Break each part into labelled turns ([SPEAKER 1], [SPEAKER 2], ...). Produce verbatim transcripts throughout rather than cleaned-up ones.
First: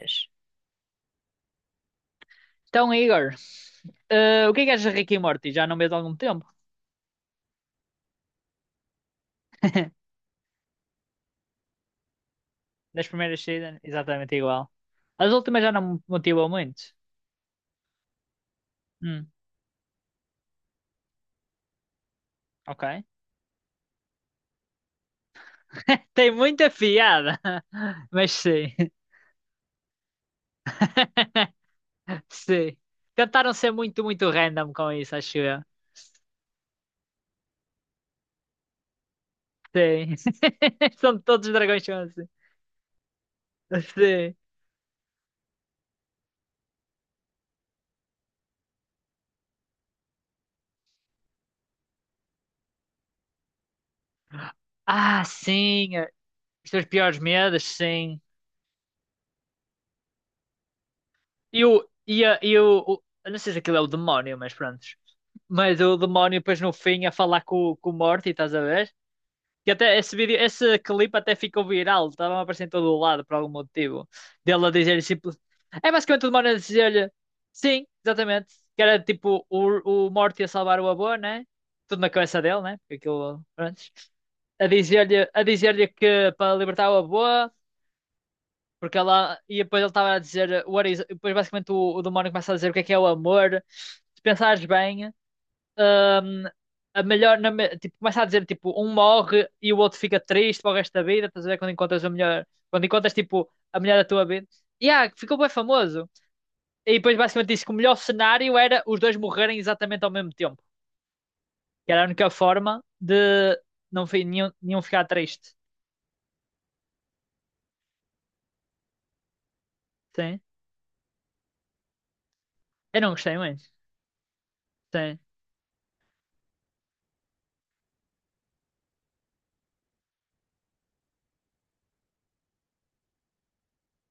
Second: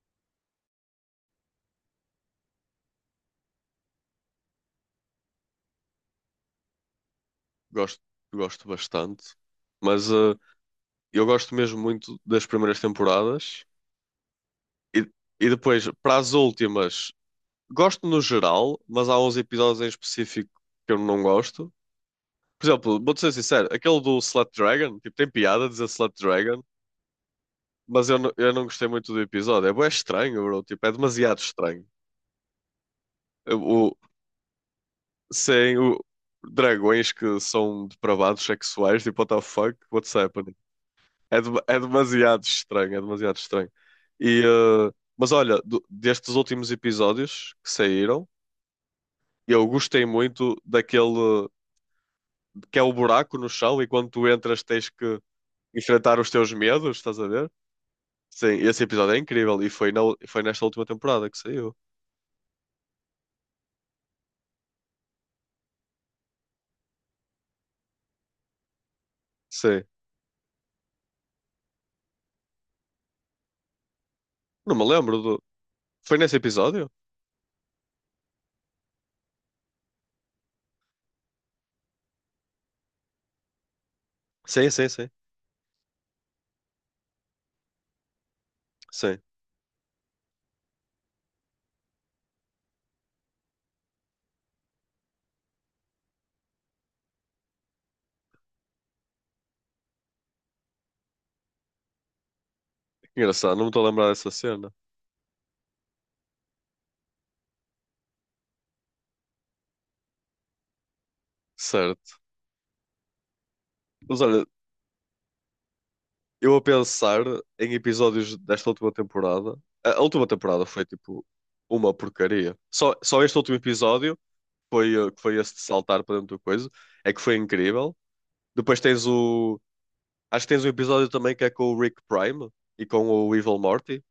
[SPEAKER 1] Yes. Então, Igor, eh, o que é que achas de Rick e Morty? Já não vês há algum tempo?
[SPEAKER 2] Gosto, gosto bastante, mas eh, eu gosto mesmo muito das primeiras
[SPEAKER 1] Das primeiras
[SPEAKER 2] temporadas
[SPEAKER 1] seasons, exatamente igual.
[SPEAKER 2] e,
[SPEAKER 1] As
[SPEAKER 2] e
[SPEAKER 1] últimas já não
[SPEAKER 2] depois
[SPEAKER 1] me
[SPEAKER 2] para as
[SPEAKER 1] motivam muito.
[SPEAKER 2] últimas, gosto no geral, mas há
[SPEAKER 1] Hum,
[SPEAKER 2] uns episódios em específico que eu não gosto. Por
[SPEAKER 1] ok.
[SPEAKER 2] exemplo, vou-te ser sincero, aquele do Slut Dragon, tipo, tem piada dizer Slut
[SPEAKER 1] Tem
[SPEAKER 2] Dragon,
[SPEAKER 1] muita piada,
[SPEAKER 2] mas eu,
[SPEAKER 1] mas
[SPEAKER 2] não- eu não
[SPEAKER 1] sim.
[SPEAKER 2] gostei muito do episódio. É, bué estranho, bro, tipo, é demasiado estranho.
[SPEAKER 1] Sim. Tentaram ser
[SPEAKER 2] O,
[SPEAKER 1] muito, muito random com isso, acho eu.
[SPEAKER 2] sem o dragões que são depravados sexuais, tipo, what the fuck, what's
[SPEAKER 1] Sim.
[SPEAKER 2] happening?
[SPEAKER 1] São
[SPEAKER 2] É,
[SPEAKER 1] todos
[SPEAKER 2] de-
[SPEAKER 1] os
[SPEAKER 2] é
[SPEAKER 1] dragões são assim.
[SPEAKER 2] demasiado estranho, é demasiado estranho.
[SPEAKER 1] Sim.
[SPEAKER 2] E, eh, mas olha, do- destes últimos episódios que saíram, eu gostei muito daquele que é o buraco no chão e quando tu entras tens que
[SPEAKER 1] Ah, sim. eh,
[SPEAKER 2] enfrentar os teus
[SPEAKER 1] Os teus
[SPEAKER 2] medos, estás
[SPEAKER 1] piores
[SPEAKER 2] a ver?
[SPEAKER 1] medos, sim.
[SPEAKER 2] Sim, esse episódio é incrível e foi, na, foi nesta última temporada que
[SPEAKER 1] E
[SPEAKER 2] saiu.
[SPEAKER 1] o. E, a- e o, o- Eu não sei se aquilo é o demónio, mas pronto. Mas o demónio depois no fim a falar com, com o Morty, estás a ver? Que
[SPEAKER 2] Sim,
[SPEAKER 1] até esse vídeo, esse clipe até ficou viral, estava a aparecer em todo o lado por algum motivo. Dele a
[SPEAKER 2] não me
[SPEAKER 1] dizer
[SPEAKER 2] lembro
[SPEAKER 1] simples.
[SPEAKER 2] do.
[SPEAKER 1] É
[SPEAKER 2] Foi
[SPEAKER 1] basicamente o
[SPEAKER 2] nesse
[SPEAKER 1] demónio a
[SPEAKER 2] episódio?
[SPEAKER 1] dizer-lhe, sim, exatamente. Que era tipo o, o Morty a salvar o avô, né? Tudo na cabeça dele, né? Porque aquilo antes. A
[SPEAKER 2] Sim, sim, sim.
[SPEAKER 1] dizer-lhe a dizer-lhe que para libertar o avô, porque
[SPEAKER 2] Sim,
[SPEAKER 1] ela. E depois ele estava a dizer. What is... Depois basicamente o, o demónio começa a dizer o que é que é o amor. Se pensares bem, hum, a melhor, na me- tipo, começa a dizer, tipo, um morre e o outro fica triste para o resto da vida, estás a ver? Quando encontras a melhor, quando encontras, tipo,
[SPEAKER 2] engraçado, não me
[SPEAKER 1] a
[SPEAKER 2] estou a
[SPEAKER 1] mulher da
[SPEAKER 2] lembrar
[SPEAKER 1] tua
[SPEAKER 2] dessa
[SPEAKER 1] vida.
[SPEAKER 2] cena.
[SPEAKER 1] E ah, ficou bem famoso. E depois basicamente disse que o melhor cenário era os dois morrerem exatamente ao mesmo tempo. Que era a
[SPEAKER 2] Certo.
[SPEAKER 1] única forma de não
[SPEAKER 2] Mas
[SPEAKER 1] fi-
[SPEAKER 2] olha,
[SPEAKER 1] nenhum, nenhum ficar triste.
[SPEAKER 2] eu a pensar em episódios desta última temporada. A a última
[SPEAKER 1] Sim.
[SPEAKER 2] temporada foi tipo uma porcaria. Só,
[SPEAKER 1] Eu não
[SPEAKER 2] só
[SPEAKER 1] gostei
[SPEAKER 2] este último
[SPEAKER 1] muito.
[SPEAKER 2] episódio foi, eh,
[SPEAKER 1] Sim.
[SPEAKER 2] que foi esse de saltar para dentro do coisa. É que foi incrível. Depois tens o. Acho que tens um episódio também que é com o Rick Prime e com o Evil Morty,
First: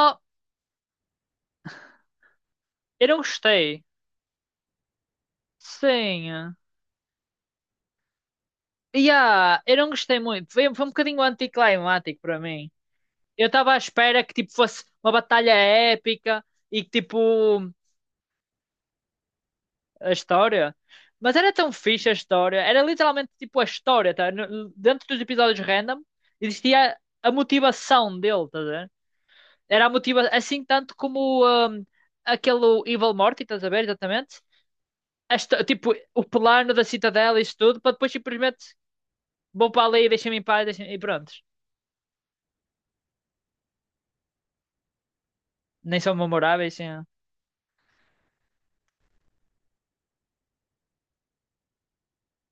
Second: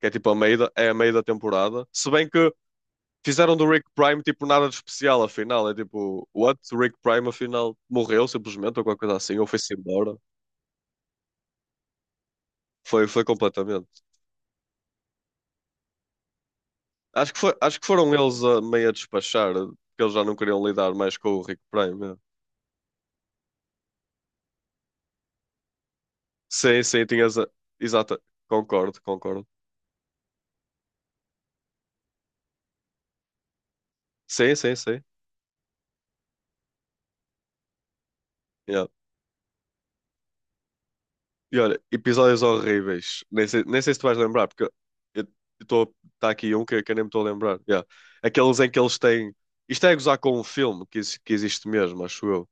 [SPEAKER 2] que é tipo a meio da, é a meio da temporada. Se bem que
[SPEAKER 1] eu não
[SPEAKER 2] fizeram do
[SPEAKER 1] gostei.
[SPEAKER 2] Rick Prime tipo nada de especial, afinal. É tipo,
[SPEAKER 1] Sim.
[SPEAKER 2] what? O Rick Prime afinal morreu simplesmente ou qualquer coisa assim, ou
[SPEAKER 1] Yeah,
[SPEAKER 2] foi-se
[SPEAKER 1] eu não
[SPEAKER 2] embora.
[SPEAKER 1] gostei muito. Foi, foi um bocadinho anticlimático para mim.
[SPEAKER 2] Foi, foi
[SPEAKER 1] Eu estava à
[SPEAKER 2] completamente.
[SPEAKER 1] espera que tipo fosse uma batalha épica e que tipo
[SPEAKER 2] Acho que, foi, acho que foram eles a meio a despachar, porque
[SPEAKER 1] a
[SPEAKER 2] eles já não queriam
[SPEAKER 1] história.
[SPEAKER 2] lidar mais com
[SPEAKER 1] Mas
[SPEAKER 2] o
[SPEAKER 1] era
[SPEAKER 2] Rick
[SPEAKER 1] tão
[SPEAKER 2] Prime.
[SPEAKER 1] fixe a
[SPEAKER 2] Yeah.
[SPEAKER 1] história. Era literalmente tipo a história, tá? No- Dentro dos episódios random
[SPEAKER 2] Sim,
[SPEAKER 1] existia
[SPEAKER 2] sim,
[SPEAKER 1] a
[SPEAKER 2] tinhas. a-
[SPEAKER 1] motivação
[SPEAKER 2] Exata.
[SPEAKER 1] dele, tá a ver?
[SPEAKER 2] Concordo, concordo.
[SPEAKER 1] Era a motivação, assim tanto como hum, aquele Evil Morty, estás a ver, exatamente?
[SPEAKER 2] Sim, sim, sim.
[SPEAKER 1] A histó- tipo, o plano da cidadela e isso tudo, para depois simplesmente
[SPEAKER 2] Yeah.
[SPEAKER 1] vou para ali e deixa-me em paz deixa-me- e pronto.
[SPEAKER 2] E olha, episódios horríveis. Nem sei, nem sei se tu vais lembrar, porque eu estou.
[SPEAKER 1] Nem são
[SPEAKER 2] Está aqui um
[SPEAKER 1] memoráveis,
[SPEAKER 2] que,
[SPEAKER 1] assim,
[SPEAKER 2] que eu nem me estou a lembrar. Yeah. Aqueles em que eles têm. Isto é gozar com um filme que, exi- que existe mesmo, acho eu.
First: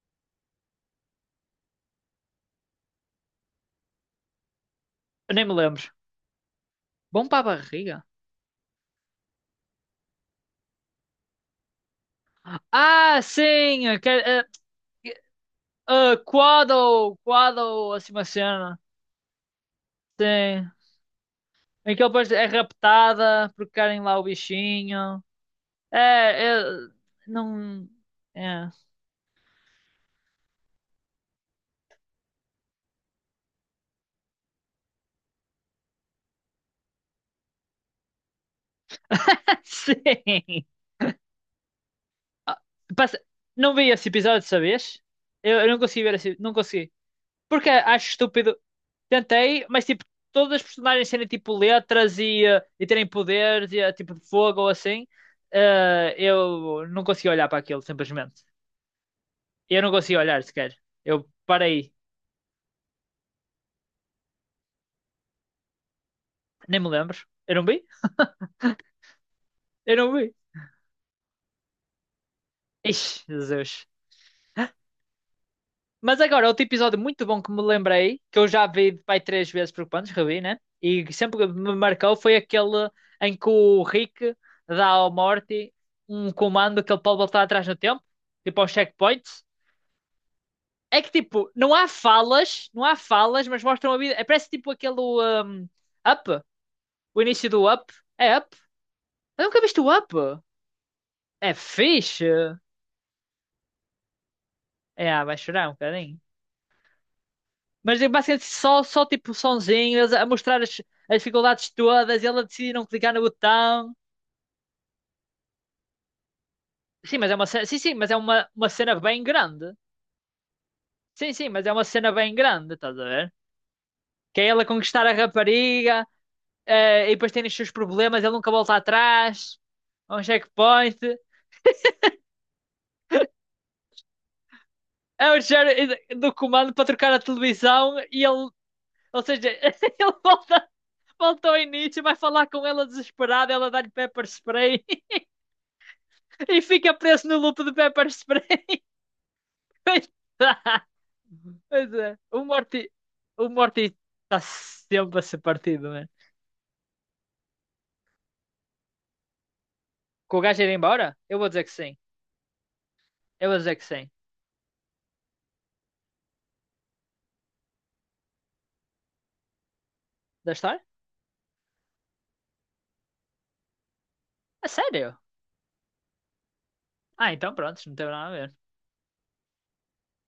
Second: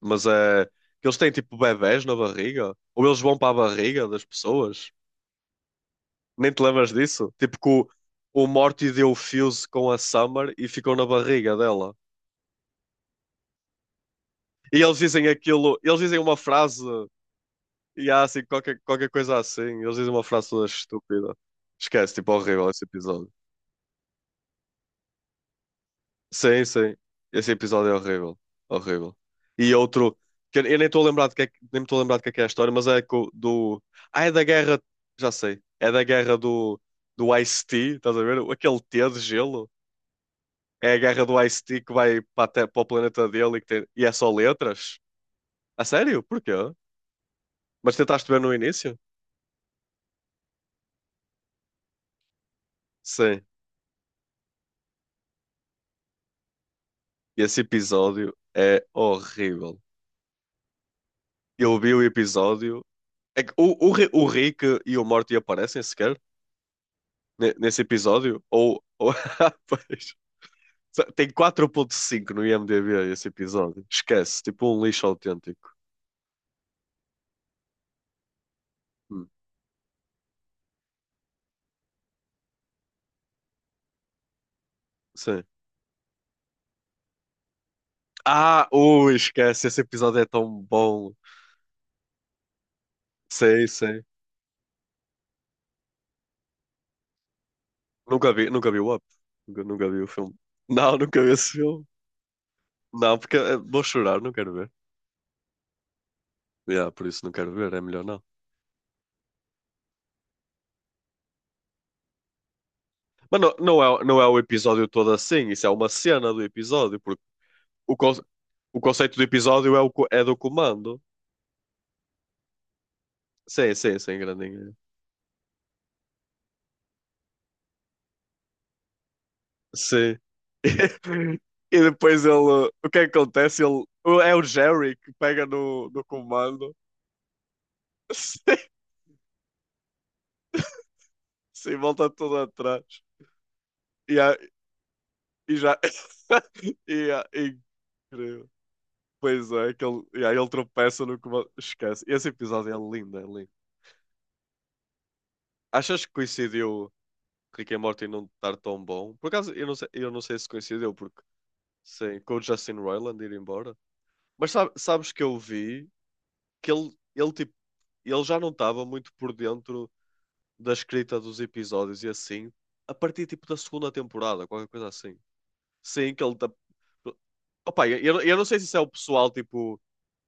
[SPEAKER 2] Mas é. Que eles têm tipo bebés na barriga? Ou eles vão para a barriga das pessoas?
[SPEAKER 1] eu nem me lembro.
[SPEAKER 2] Nem te lembras
[SPEAKER 1] Bom
[SPEAKER 2] disso?
[SPEAKER 1] para a
[SPEAKER 2] Tipo que o,
[SPEAKER 1] barriga.
[SPEAKER 2] o Morty deu o fuse com a Summer e ficou na barriga dela.
[SPEAKER 1] Ah, sim! eh,
[SPEAKER 2] E eles dizem aquilo, eles
[SPEAKER 1] Uh,
[SPEAKER 2] dizem uma frase,
[SPEAKER 1] Quaddle, Quaddle,
[SPEAKER 2] e
[SPEAKER 1] assim
[SPEAKER 2] há
[SPEAKER 1] uma
[SPEAKER 2] assim,
[SPEAKER 1] cena.
[SPEAKER 2] qualquer, qualquer coisa assim. Eles dizem uma frase toda
[SPEAKER 1] Sim.
[SPEAKER 2] estúpida.
[SPEAKER 1] Em que ele
[SPEAKER 2] Esquece,
[SPEAKER 1] depois
[SPEAKER 2] tipo,
[SPEAKER 1] é
[SPEAKER 2] horrível esse episódio.
[SPEAKER 1] raptada porque querem lá o bichinho. É, é,
[SPEAKER 2] Sim, sim. Esse
[SPEAKER 1] não.
[SPEAKER 2] episódio é horrível.
[SPEAKER 1] É.
[SPEAKER 2] Horrível. E outro, que eu eu nem estou a lembrar de que é, que- nem me estou a lembrar de que é, que é a história, mas é co- do. Ah, é da guerra. Já sei. É da guerra do, do Ice-T, estás a ver? Aquele T de gelo.
[SPEAKER 1] Sim.
[SPEAKER 2] É a guerra do Ice-T que vai para, a
[SPEAKER 1] Ah,
[SPEAKER 2] te- para o
[SPEAKER 1] passa-
[SPEAKER 2] planeta dele e, que
[SPEAKER 1] não
[SPEAKER 2] tem-
[SPEAKER 1] vi
[SPEAKER 2] e
[SPEAKER 1] esse
[SPEAKER 2] é só
[SPEAKER 1] episódio,
[SPEAKER 2] letras?
[SPEAKER 1] sabes? Eu, eu não
[SPEAKER 2] A
[SPEAKER 1] consegui ver
[SPEAKER 2] sério?
[SPEAKER 1] esse,
[SPEAKER 2] Porquê?
[SPEAKER 1] não consegui. Porque
[SPEAKER 2] Mas
[SPEAKER 1] acho
[SPEAKER 2] tentaste ver no
[SPEAKER 1] estúpido.
[SPEAKER 2] início?
[SPEAKER 1] Tentei, mas tipo, todas as personagens terem tipo letras e, eh, e terem
[SPEAKER 2] Sim.
[SPEAKER 1] poderes, e, eh, tipo de fogo ou assim, eh, eu não consegui olhar para
[SPEAKER 2] Esse
[SPEAKER 1] aquilo,
[SPEAKER 2] episódio
[SPEAKER 1] simplesmente.
[SPEAKER 2] é horrível.
[SPEAKER 1] Eu não consegui olhar sequer. Eu
[SPEAKER 2] Eu
[SPEAKER 1] parei,
[SPEAKER 2] vi o episódio. É que o, o, Ri- o Rick e o Morty aparecem sequer
[SPEAKER 1] nem me lembro. Eu
[SPEAKER 2] ne-
[SPEAKER 1] não
[SPEAKER 2] nesse
[SPEAKER 1] vi?
[SPEAKER 2] episódio? Ou. ou...
[SPEAKER 1] Eu não
[SPEAKER 2] Pois.
[SPEAKER 1] vi.
[SPEAKER 2] Só- Tem quatro ponto cinco no IMDb
[SPEAKER 1] Ixi,
[SPEAKER 2] esse episódio.
[SPEAKER 1] Jesus.
[SPEAKER 2] Esquece. Tipo um lixo autêntico.
[SPEAKER 1] Mas agora, outro episódio muito bom que me lembrei, que eu já vi pai
[SPEAKER 2] Hum.
[SPEAKER 1] três vezes por quantos, revi, né? E que sempre que me marcou foi aquele em que o Rick dá ao
[SPEAKER 2] Sim.
[SPEAKER 1] Morty um comando que ele pode voltar atrás no tempo, tipo
[SPEAKER 2] Ah,
[SPEAKER 1] aos
[SPEAKER 2] ui,
[SPEAKER 1] checkpoints.
[SPEAKER 2] esquece. Esse episódio é tão
[SPEAKER 1] É que
[SPEAKER 2] bom.
[SPEAKER 1] tipo, não há falas, não há falas, mas
[SPEAKER 2] Sim,
[SPEAKER 1] mostram a
[SPEAKER 2] sim.
[SPEAKER 1] vida. É, parece tipo aquele um, Up, o início do Up.
[SPEAKER 2] Nunca
[SPEAKER 1] É
[SPEAKER 2] vi,
[SPEAKER 1] Up?
[SPEAKER 2] nunca vi o Up.
[SPEAKER 1] Eu nunca
[SPEAKER 2] Nunca,
[SPEAKER 1] viste
[SPEAKER 2] nunca
[SPEAKER 1] o
[SPEAKER 2] vi o
[SPEAKER 1] Up?
[SPEAKER 2] filme. Não, nunca vi esse
[SPEAKER 1] É
[SPEAKER 2] filme.
[SPEAKER 1] fixe.
[SPEAKER 2] Não, porque eh, vou chorar, não quero ver.
[SPEAKER 1] É, vai chorar um bocadinho.
[SPEAKER 2] Yeah, por isso não quero ver, é
[SPEAKER 1] Mas
[SPEAKER 2] melhor
[SPEAKER 1] é
[SPEAKER 2] não.
[SPEAKER 1] basicamente só, só tipo sonzinho, eles a mostrar as, as dificuldades todas, e ela decide não clicar no
[SPEAKER 2] Mas não,
[SPEAKER 1] botão.
[SPEAKER 2] não é, não é o episódio todo assim, isso é uma cena do episódio,
[SPEAKER 1] Sim,
[SPEAKER 2] porque
[SPEAKER 1] mas é uma cena, sim, sim,
[SPEAKER 2] o,
[SPEAKER 1] mas é
[SPEAKER 2] conce-
[SPEAKER 1] uma, uma
[SPEAKER 2] o
[SPEAKER 1] cena
[SPEAKER 2] conceito
[SPEAKER 1] bem
[SPEAKER 2] do
[SPEAKER 1] grande.
[SPEAKER 2] episódio é, o, co- é do comando.
[SPEAKER 1] Sim, sim, mas é uma cena bem grande, estás a ver?
[SPEAKER 2] Sim, sim, sim,
[SPEAKER 1] Que é ela
[SPEAKER 2] grandinho.
[SPEAKER 1] conquistar a rapariga, eh, e depois tem os seus problemas, ele nunca volta atrás. É
[SPEAKER 2] Sim.
[SPEAKER 1] um checkpoint.
[SPEAKER 2] E depois ele. O que é que acontece? Ele, o- é o Jerry que
[SPEAKER 1] É o
[SPEAKER 2] pega no,
[SPEAKER 1] Jared
[SPEAKER 2] no
[SPEAKER 1] do comando
[SPEAKER 2] comando.
[SPEAKER 1] para trocar a televisão e ele, ou seja, ele volta, volta, ao
[SPEAKER 2] Sim, sim,
[SPEAKER 1] início,
[SPEAKER 2] volta
[SPEAKER 1] vai
[SPEAKER 2] tudo
[SPEAKER 1] falar com ela
[SPEAKER 2] atrás.
[SPEAKER 1] desesperada, ela dá-lhe pepper spray.
[SPEAKER 2] E já.
[SPEAKER 1] E fica
[SPEAKER 2] E, ah,
[SPEAKER 1] preso no loop do Pepper Spray.
[SPEAKER 2] incrível. Pois é, que ele,
[SPEAKER 1] Pois
[SPEAKER 2] e aí ele
[SPEAKER 1] tá.
[SPEAKER 2] tropeça no que
[SPEAKER 1] Pois
[SPEAKER 2] Esquece.
[SPEAKER 1] é,
[SPEAKER 2] Esse
[SPEAKER 1] o
[SPEAKER 2] episódio é
[SPEAKER 1] Morty,
[SPEAKER 2] lindo, é
[SPEAKER 1] o
[SPEAKER 2] lindo.
[SPEAKER 1] Morty está sempre a ser partido,
[SPEAKER 2] Achas
[SPEAKER 1] né?
[SPEAKER 2] que coincidiu Rick and Morty não estar tão bom? Por acaso, eu não sei, eu não
[SPEAKER 1] Com
[SPEAKER 2] sei
[SPEAKER 1] o
[SPEAKER 2] se
[SPEAKER 1] gajo ir
[SPEAKER 2] coincidiu,
[SPEAKER 1] embora?
[SPEAKER 2] porque
[SPEAKER 1] Eu vou dizer que sim.
[SPEAKER 2] sim, com o Justin Roiland ir
[SPEAKER 1] Eu vou dizer
[SPEAKER 2] embora.
[SPEAKER 1] que sim.
[SPEAKER 2] Mas sabe- sabes que eu vi que ele, ele, tipo, ele já não estava muito por dentro
[SPEAKER 1] Da
[SPEAKER 2] da
[SPEAKER 1] história?
[SPEAKER 2] escrita dos episódios e assim, a partir tipo da segunda temporada,
[SPEAKER 1] A
[SPEAKER 2] qualquer coisa
[SPEAKER 1] sério?
[SPEAKER 2] assim. Sim, que ele. tá-
[SPEAKER 1] Ah, então pronto,
[SPEAKER 2] Opa,
[SPEAKER 1] não teve
[SPEAKER 2] eu,
[SPEAKER 1] nada a
[SPEAKER 2] eu não
[SPEAKER 1] ver.
[SPEAKER 2] sei se isso é o pessoal, tipo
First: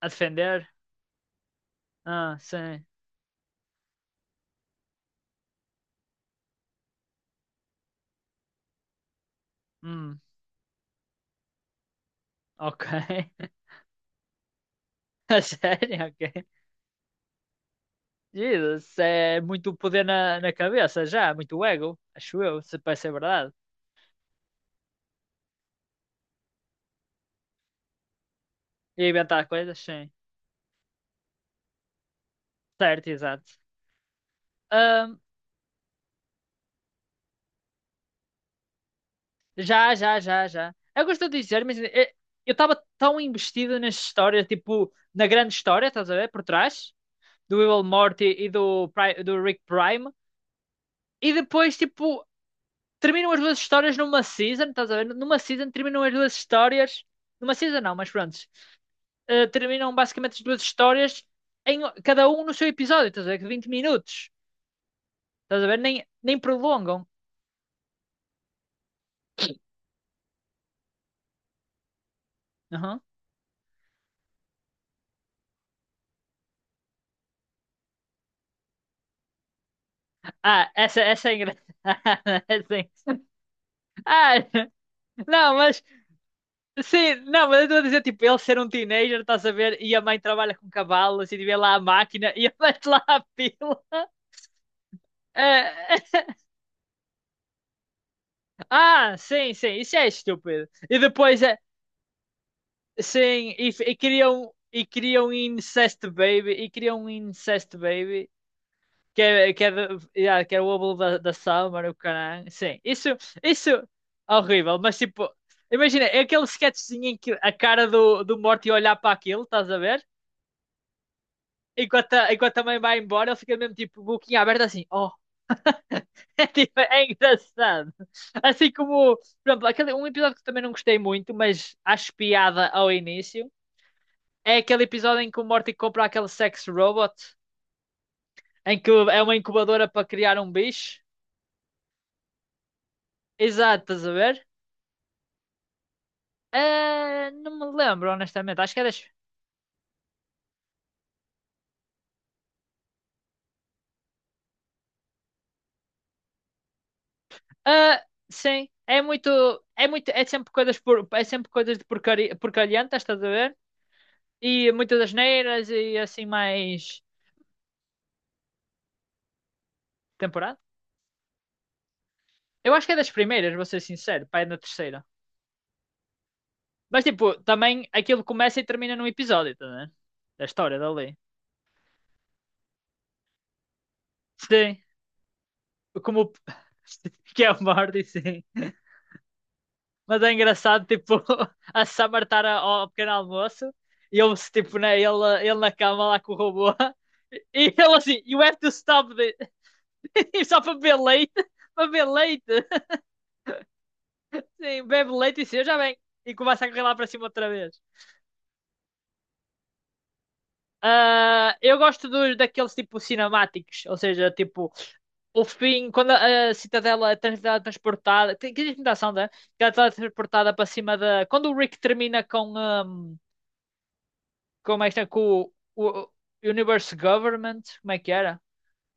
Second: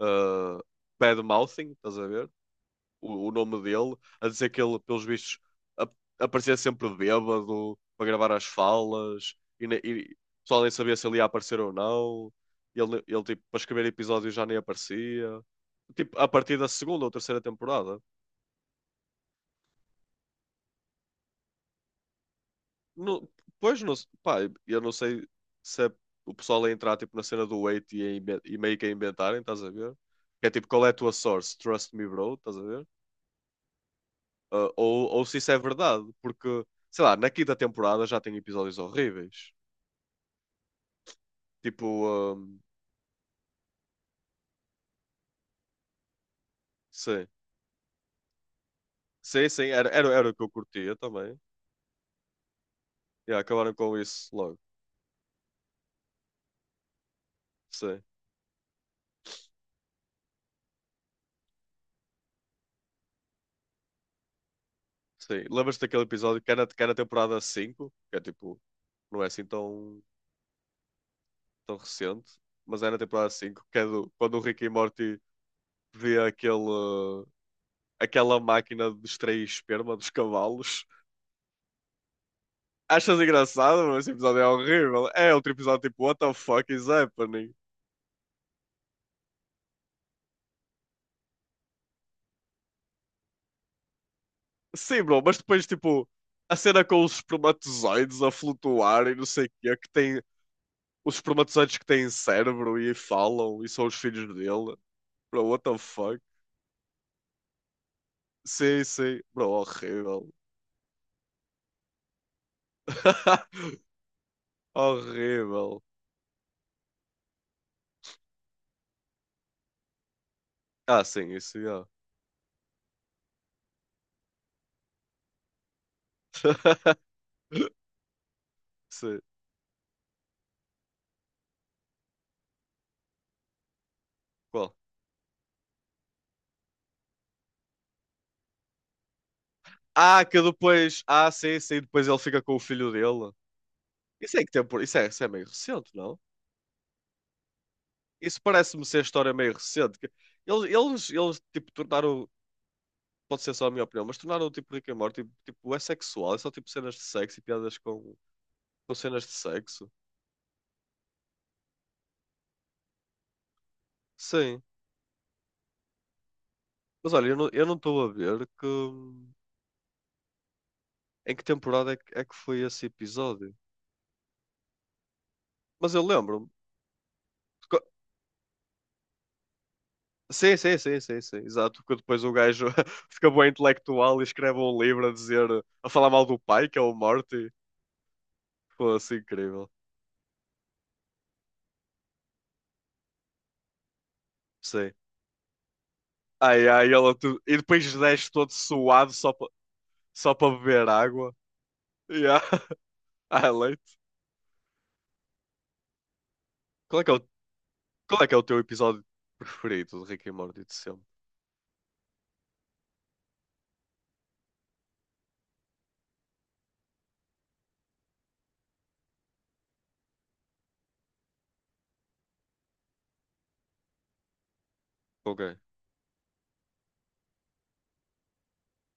[SPEAKER 1] A
[SPEAKER 2] uh,
[SPEAKER 1] defender?
[SPEAKER 2] bad-mouthing, estás a ver?
[SPEAKER 1] Ah, sim.
[SPEAKER 2] O, o nome dele, a dizer que ele, pelos vistos, ap- aparecia sempre bêbado para gravar as falas e, ne- e
[SPEAKER 1] Hum,
[SPEAKER 2] o pessoal nem sabia se ele ia aparecer ou não.
[SPEAKER 1] ok.
[SPEAKER 2] Ele, ele tipo, para escrever episódios já nem
[SPEAKER 1] A
[SPEAKER 2] aparecia.
[SPEAKER 1] sério,
[SPEAKER 2] Tipo, a
[SPEAKER 1] ok.
[SPEAKER 2] partir da segunda ou terceira temporada.
[SPEAKER 1] Jesus, é muito poder na, na cabeça já, muito ego, acho eu, se parece ser
[SPEAKER 2] Não,
[SPEAKER 1] verdade.
[SPEAKER 2] pois, não, se- pá, eu não sei se é o pessoal a entrar tipo, na cena do Wait e, a inven- e meio que a
[SPEAKER 1] E
[SPEAKER 2] inventarem,
[SPEAKER 1] inventar
[SPEAKER 2] estás a
[SPEAKER 1] coisas,
[SPEAKER 2] ver?
[SPEAKER 1] sim.
[SPEAKER 2] Que é tipo, qual é a tua source? Trust me, bro, estás a ver?
[SPEAKER 1] Certo, exato.
[SPEAKER 2] Uh, ou,
[SPEAKER 1] Ahm,
[SPEAKER 2] ou se isso é verdade, porque, sei lá, na quinta temporada já tem episódios horríveis.
[SPEAKER 1] Já, já, já, já. Eu gosto de dizer, mas
[SPEAKER 2] Tipo,
[SPEAKER 1] eh, eu
[SPEAKER 2] um,
[SPEAKER 1] estava tão investido nessa história, tipo, na grande história, estás a ver, por trás,
[SPEAKER 2] sim,
[SPEAKER 1] do Will Morty e do, Pri- do
[SPEAKER 2] sim,
[SPEAKER 1] Rick
[SPEAKER 2] sim, era, era,
[SPEAKER 1] Prime,
[SPEAKER 2] era o que eu curtia
[SPEAKER 1] e
[SPEAKER 2] também. E
[SPEAKER 1] depois, tipo, terminam
[SPEAKER 2] yeah,
[SPEAKER 1] as duas
[SPEAKER 2] acabaram com
[SPEAKER 1] histórias numa
[SPEAKER 2] isso logo.
[SPEAKER 1] season, estás a ver? Numa season terminam as duas histórias, numa season não,
[SPEAKER 2] Sim,
[SPEAKER 1] mas pronto, Eh, terminam basicamente as duas histórias, em cada um no seu episódio, estás a ver, de vinte minutos,
[SPEAKER 2] sim.
[SPEAKER 1] estás a ver?
[SPEAKER 2] Lembras-te
[SPEAKER 1] Nem,
[SPEAKER 2] daquele
[SPEAKER 1] nem
[SPEAKER 2] episódio que é na, que é na
[SPEAKER 1] prolongam.
[SPEAKER 2] temporada cinco que é tipo, não é assim tão, tão recente, mas é na
[SPEAKER 1] Uhum.
[SPEAKER 2] temporada cinco que é do, quando o Rick e Morty vê aquele, uh, aquela máquina de extrair esperma dos
[SPEAKER 1] Ah,
[SPEAKER 2] cavalos.
[SPEAKER 1] essa, essa é engraçada. Essa é-
[SPEAKER 2] Achas engraçado, mas esse episódio
[SPEAKER 1] Ah,
[SPEAKER 2] é horrível. É outro
[SPEAKER 1] não, mas
[SPEAKER 2] episódio tipo, what the fuck is
[SPEAKER 1] sim, não,
[SPEAKER 2] happening?
[SPEAKER 1] mas eu estou a dizer, tipo, ele ser um teenager, estás a ver? E a mãe trabalha com cavalos e vê lá a máquina e ele mete lá a pila.
[SPEAKER 2] Sim, bro, mas
[SPEAKER 1] É,
[SPEAKER 2] depois, tipo,
[SPEAKER 1] é.
[SPEAKER 2] a cena com os espermatozoides a flutuar e
[SPEAKER 1] Ah,
[SPEAKER 2] não sei o
[SPEAKER 1] sim, sim,
[SPEAKER 2] quê, que
[SPEAKER 1] isso é
[SPEAKER 2] tem
[SPEAKER 1] estúpido. E
[SPEAKER 2] os
[SPEAKER 1] depois, é,
[SPEAKER 2] espermatozoides que têm cérebro e
[SPEAKER 1] sim,
[SPEAKER 2] falam
[SPEAKER 1] e,
[SPEAKER 2] e
[SPEAKER 1] f-
[SPEAKER 2] são os
[SPEAKER 1] e
[SPEAKER 2] filhos
[SPEAKER 1] criam,
[SPEAKER 2] dele.
[SPEAKER 1] e criam um
[SPEAKER 2] Bro, what the
[SPEAKER 1] incest
[SPEAKER 2] fuck?
[SPEAKER 1] baby, e criam um incest baby,
[SPEAKER 2] Sim, sim,
[SPEAKER 1] que
[SPEAKER 2] bro,
[SPEAKER 1] é, que é, de-
[SPEAKER 2] horrível.
[SPEAKER 1] yeah, que é o óvulo da, da Summer, o caralho. Sim, isso, isso é horrível, mas tipo,
[SPEAKER 2] Horrível.
[SPEAKER 1] imagina, é aquele sketchzinho em que a cara do, do Morty olhar para aquilo, estás a ver?
[SPEAKER 2] Ah, sim, isso, yeah.
[SPEAKER 1] Enquanto a, enquanto a mãe vai embora, ele fica mesmo tipo, boquinha aberta assim, oh. É, tipo, é engraçado. Assim como,
[SPEAKER 2] Sim,
[SPEAKER 1] por exemplo, aquele, um episódio que também não gostei muito, mas acho piada ao início, é
[SPEAKER 2] qual?
[SPEAKER 1] aquele episódio em que o Morty compra aquele sex robot, em que é uma incubadora para
[SPEAKER 2] Ah,
[SPEAKER 1] criar
[SPEAKER 2] que
[SPEAKER 1] um bicho.
[SPEAKER 2] depois. Ah, sim, sim, depois ele fica com o filho dele.
[SPEAKER 1] Exato, estás a
[SPEAKER 2] Isso é
[SPEAKER 1] ver?
[SPEAKER 2] que tem por... isso é, isso é meio recente, não?
[SPEAKER 1] Ah, não me lembro,
[SPEAKER 2] Isso
[SPEAKER 1] honestamente. Acho que é
[SPEAKER 2] parece-me
[SPEAKER 1] das.
[SPEAKER 2] ser história meio recente. que- Eles, eles, eles tipo, tornaram pode ser só a minha opinião, mas tornaram tipo Rick and Morty, tipo, tipo, é sexual, é só tipo cenas de sexo e piadas
[SPEAKER 1] Ah,
[SPEAKER 2] com,
[SPEAKER 1] sim,
[SPEAKER 2] com
[SPEAKER 1] é
[SPEAKER 2] cenas
[SPEAKER 1] muito.
[SPEAKER 2] de
[SPEAKER 1] É
[SPEAKER 2] sexo.
[SPEAKER 1] muito. É sempre coisas por, é sempre coisas de porcaria, porcalhantas, estás a ver?
[SPEAKER 2] Sim,
[SPEAKER 1] E muitas asneiras e assim mais
[SPEAKER 2] mas olha, eu não eu não estou a ver que,
[SPEAKER 1] temporada.
[SPEAKER 2] em que temporada é que, é que foi
[SPEAKER 1] Eu
[SPEAKER 2] esse
[SPEAKER 1] acho que é das primeiras,
[SPEAKER 2] episódio.
[SPEAKER 1] vou ser sincero, pá, é na terceira.
[SPEAKER 2] Mas eu lembro-me.
[SPEAKER 1] Mas tipo,
[SPEAKER 2] Co-
[SPEAKER 1] também aquilo começa e termina num episódio, tá vendo? Da
[SPEAKER 2] Sim, sim,
[SPEAKER 1] história
[SPEAKER 2] sim,
[SPEAKER 1] dali.
[SPEAKER 2] sim, sim, exato, porque depois o gajo fica bem intelectual e escreve um
[SPEAKER 1] Sim,
[SPEAKER 2] livro a dizer, a falar mal
[SPEAKER 1] como
[SPEAKER 2] do pai, que é o
[SPEAKER 1] que
[SPEAKER 2] Morty.
[SPEAKER 1] é o Morty, sim.
[SPEAKER 2] Pô, assim, incrível.
[SPEAKER 1] Mas é engraçado, tipo, a Summer estar a- ao pequeno almoço e ele, tipo,
[SPEAKER 2] Sim.
[SPEAKER 1] né, ele, ele na cama lá com o
[SPEAKER 2] Ai,
[SPEAKER 1] robô
[SPEAKER 2] ai, ela tu... e
[SPEAKER 1] e
[SPEAKER 2] depois
[SPEAKER 1] ele assim,
[SPEAKER 2] desce
[SPEAKER 1] you
[SPEAKER 2] todo
[SPEAKER 1] have to
[SPEAKER 2] suado
[SPEAKER 1] stop
[SPEAKER 2] só
[SPEAKER 1] this.
[SPEAKER 2] para só
[SPEAKER 1] E
[SPEAKER 2] para
[SPEAKER 1] só para
[SPEAKER 2] beber
[SPEAKER 1] beber leite,
[SPEAKER 2] água.
[SPEAKER 1] para beber
[SPEAKER 2] Yeah.
[SPEAKER 1] leite.
[SPEAKER 2] Ah, leite.
[SPEAKER 1] Sim, bebe leite e seja bem. E começa a correr lá
[SPEAKER 2] Qual é
[SPEAKER 1] para
[SPEAKER 2] que é o
[SPEAKER 1] cima outra vez.
[SPEAKER 2] Qual é que é o teu episódio preferido de Rick and Morty de sempre?
[SPEAKER 1] Ah, eu gosto dos, daqueles tipo cinemáticos, ou seja, tipo o fim, quando a, a Citadela é trans- tem que que tentação, né? Que ela é transportada para cima da. Quando o Rick termina com, um, com, esta, com
[SPEAKER 2] Ok.
[SPEAKER 1] o, o Universe Government, como é que era?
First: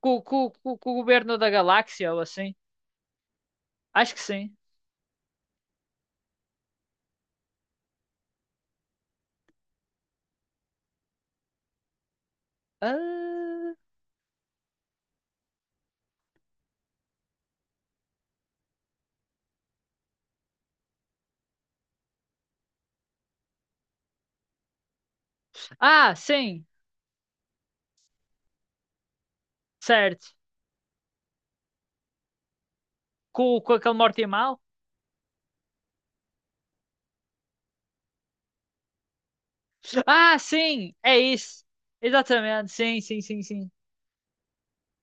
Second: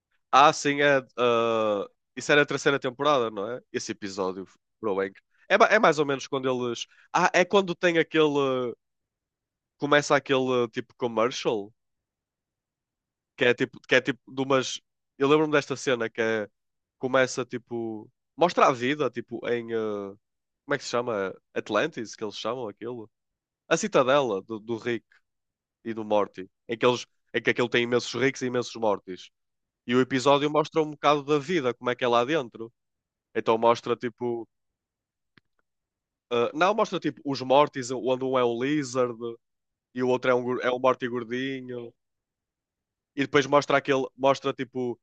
[SPEAKER 1] Com, com,
[SPEAKER 2] Ah,
[SPEAKER 1] com,
[SPEAKER 2] sim,
[SPEAKER 1] com o
[SPEAKER 2] é.
[SPEAKER 1] governo da
[SPEAKER 2] ah,
[SPEAKER 1] galáxia ou
[SPEAKER 2] isso era a
[SPEAKER 1] assim?
[SPEAKER 2] terceira temporada, não é? Esse
[SPEAKER 1] Acho que
[SPEAKER 2] episódio,
[SPEAKER 1] sim.
[SPEAKER 2] bro, é, inc- é, ma- é mais ou menos quando eles. Ah, é quando tem aquele. Começa aquele tipo commercial, que é
[SPEAKER 1] Ah,
[SPEAKER 2] tipo, que é tipo de umas. Eu lembro-me desta cena que é. Começa tipo. Mostra a vida, tipo, em. ah, como é que se chama? Atlantis, que eles chamam aquilo? A citadela do, do Rick e do
[SPEAKER 1] ah,
[SPEAKER 2] Morty,
[SPEAKER 1] sim,
[SPEAKER 2] em que eles. Em que aquilo tem imensos ricos e imensos mortis. E o
[SPEAKER 1] certo.
[SPEAKER 2] episódio mostra um bocado da vida, como é que é lá dentro.
[SPEAKER 1] Com,
[SPEAKER 2] Então
[SPEAKER 1] com aquele
[SPEAKER 2] mostra
[SPEAKER 1] Morty
[SPEAKER 2] tipo.
[SPEAKER 1] mal?
[SPEAKER 2] ah, não, mostra tipo os Mortys, onde um é um lizard e o outro é
[SPEAKER 1] Ah,
[SPEAKER 2] um, gor- é um
[SPEAKER 1] sim,
[SPEAKER 2] Morty
[SPEAKER 1] é isso.
[SPEAKER 2] gordinho.
[SPEAKER 1] Exatamente, sim, sim,
[SPEAKER 2] E
[SPEAKER 1] sim,
[SPEAKER 2] depois
[SPEAKER 1] sim.
[SPEAKER 2] mostra aquele. Mostra tipo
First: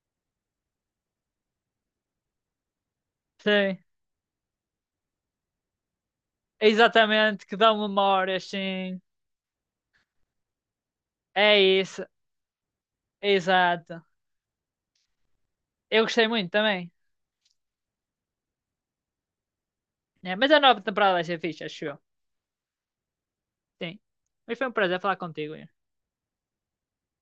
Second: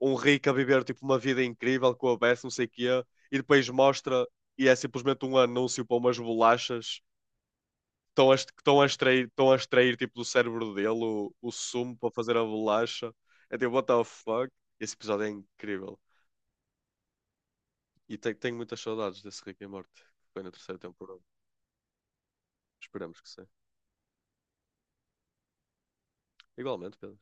[SPEAKER 2] um rico a viver tipo uma vida incrível com a Beth, não sei o quê. E depois
[SPEAKER 1] Sim.
[SPEAKER 2] mostra. E é simplesmente um anúncio para umas bolachas que
[SPEAKER 1] Exatamente, que dão
[SPEAKER 2] estão a,
[SPEAKER 1] memórias,
[SPEAKER 2] est- que estão a
[SPEAKER 1] sim.
[SPEAKER 2] extrair, estão a extrair tipo do cérebro dele o, o
[SPEAKER 1] É
[SPEAKER 2] sumo
[SPEAKER 1] isso,
[SPEAKER 2] para fazer a bolacha. É tipo, what
[SPEAKER 1] exato.
[SPEAKER 2] the fuck? Esse episódio é incrível.
[SPEAKER 1] Eu gostei muito também.
[SPEAKER 2] E te- tenho muitas saudades desse Rick and Morty. Que
[SPEAKER 1] Né?
[SPEAKER 2] foi
[SPEAKER 1] Mas
[SPEAKER 2] na
[SPEAKER 1] a
[SPEAKER 2] terceira
[SPEAKER 1] nova temporada
[SPEAKER 2] temporada.
[SPEAKER 1] vai ser fixe, acho eu.
[SPEAKER 2] Esperamos que sim.
[SPEAKER 1] Sim. Mas foi um prazer falar contigo. Ian.
[SPEAKER 2] Igualmente, Pedro.